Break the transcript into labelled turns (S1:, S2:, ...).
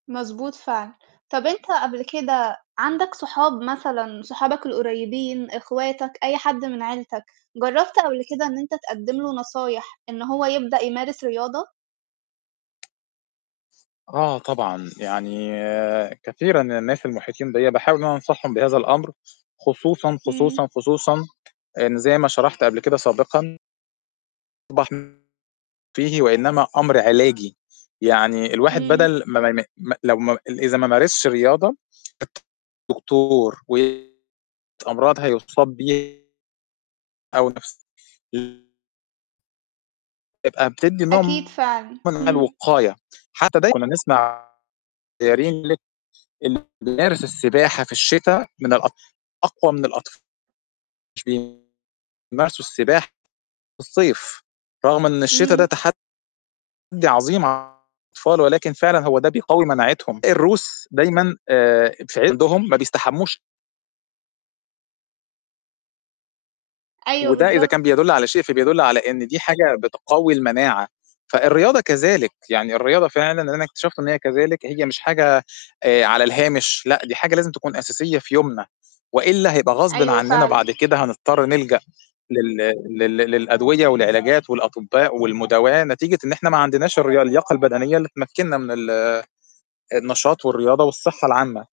S1: مضبوط فعلًا. طب أنت قبل كده عندك صحاب مثلًا صحابك القريّبين، اخواتك، أي حد من عيلتك، جرّبت قبل كده إن أنت تقدّم له نصايح إن هو يبدأ يمارس رياضة؟
S2: آه طبعًا، يعني كثيرًا من الناس المحيطين بيَّ باحاول إن أنا أنصحهم بهذا الأمر، خصوصًا،
S1: إمم.
S2: خصوصًا، خصوصًا، إن زي ما شرحت قبل كده سابقًا [unintelligible] فيه وإنما أمر علاجي. يعني الواحد
S1: إمم.
S2: بدل ما ما ما لو ما إذا ما مارسش رياضة، [unintelligible] دكتور و [unintelligible] أمراض هيصاب بي أو نفس [unintelligible] تبقى بتدِّي نوع
S1: أكيد فعلًا.
S2: من
S1: إمم.
S2: الوقاية، حتّى دايمًا كنا نسمع [unintelligible] اللي بيمارس السباحة في الشتا من الأط أقوى من الأطف [unintelligible] بيمارسوا السباحة في الصيف، رغم إن الشتا ده
S1: إمم.
S2: تحدَّي عظيم على الأطفال ولكن فعلًا هو ده بيقوي مناعتهم، الروس دايمًا آآ في عندهم ما بيستحموش
S1: أيوه
S2: وده إذا كان
S1: بالضبط.
S2: بيدل على شيء فبيدل على إن دي حاجة بتقوي المناعة، فالرياضة كذلك، يعني الرياضة فعلًا أنا اكتشفت إن هي كذلك، هي مش حاجة آآ على الهامش، لأ دي حاجة لازم تكون أساسية في يومنا، وإلا هيبقى غصبٍ
S1: أيوه
S2: عننا
S1: فعلًا.
S2: بعد كده هنضطر نلجأ لل لل للأدوية والعلاجات والأطباء والمداواة نتيجة إن إحنا ما عندناش الريا اللياقة البدنية اللي تمكننا من ال النشاط والرياضة والصحّة العامّة.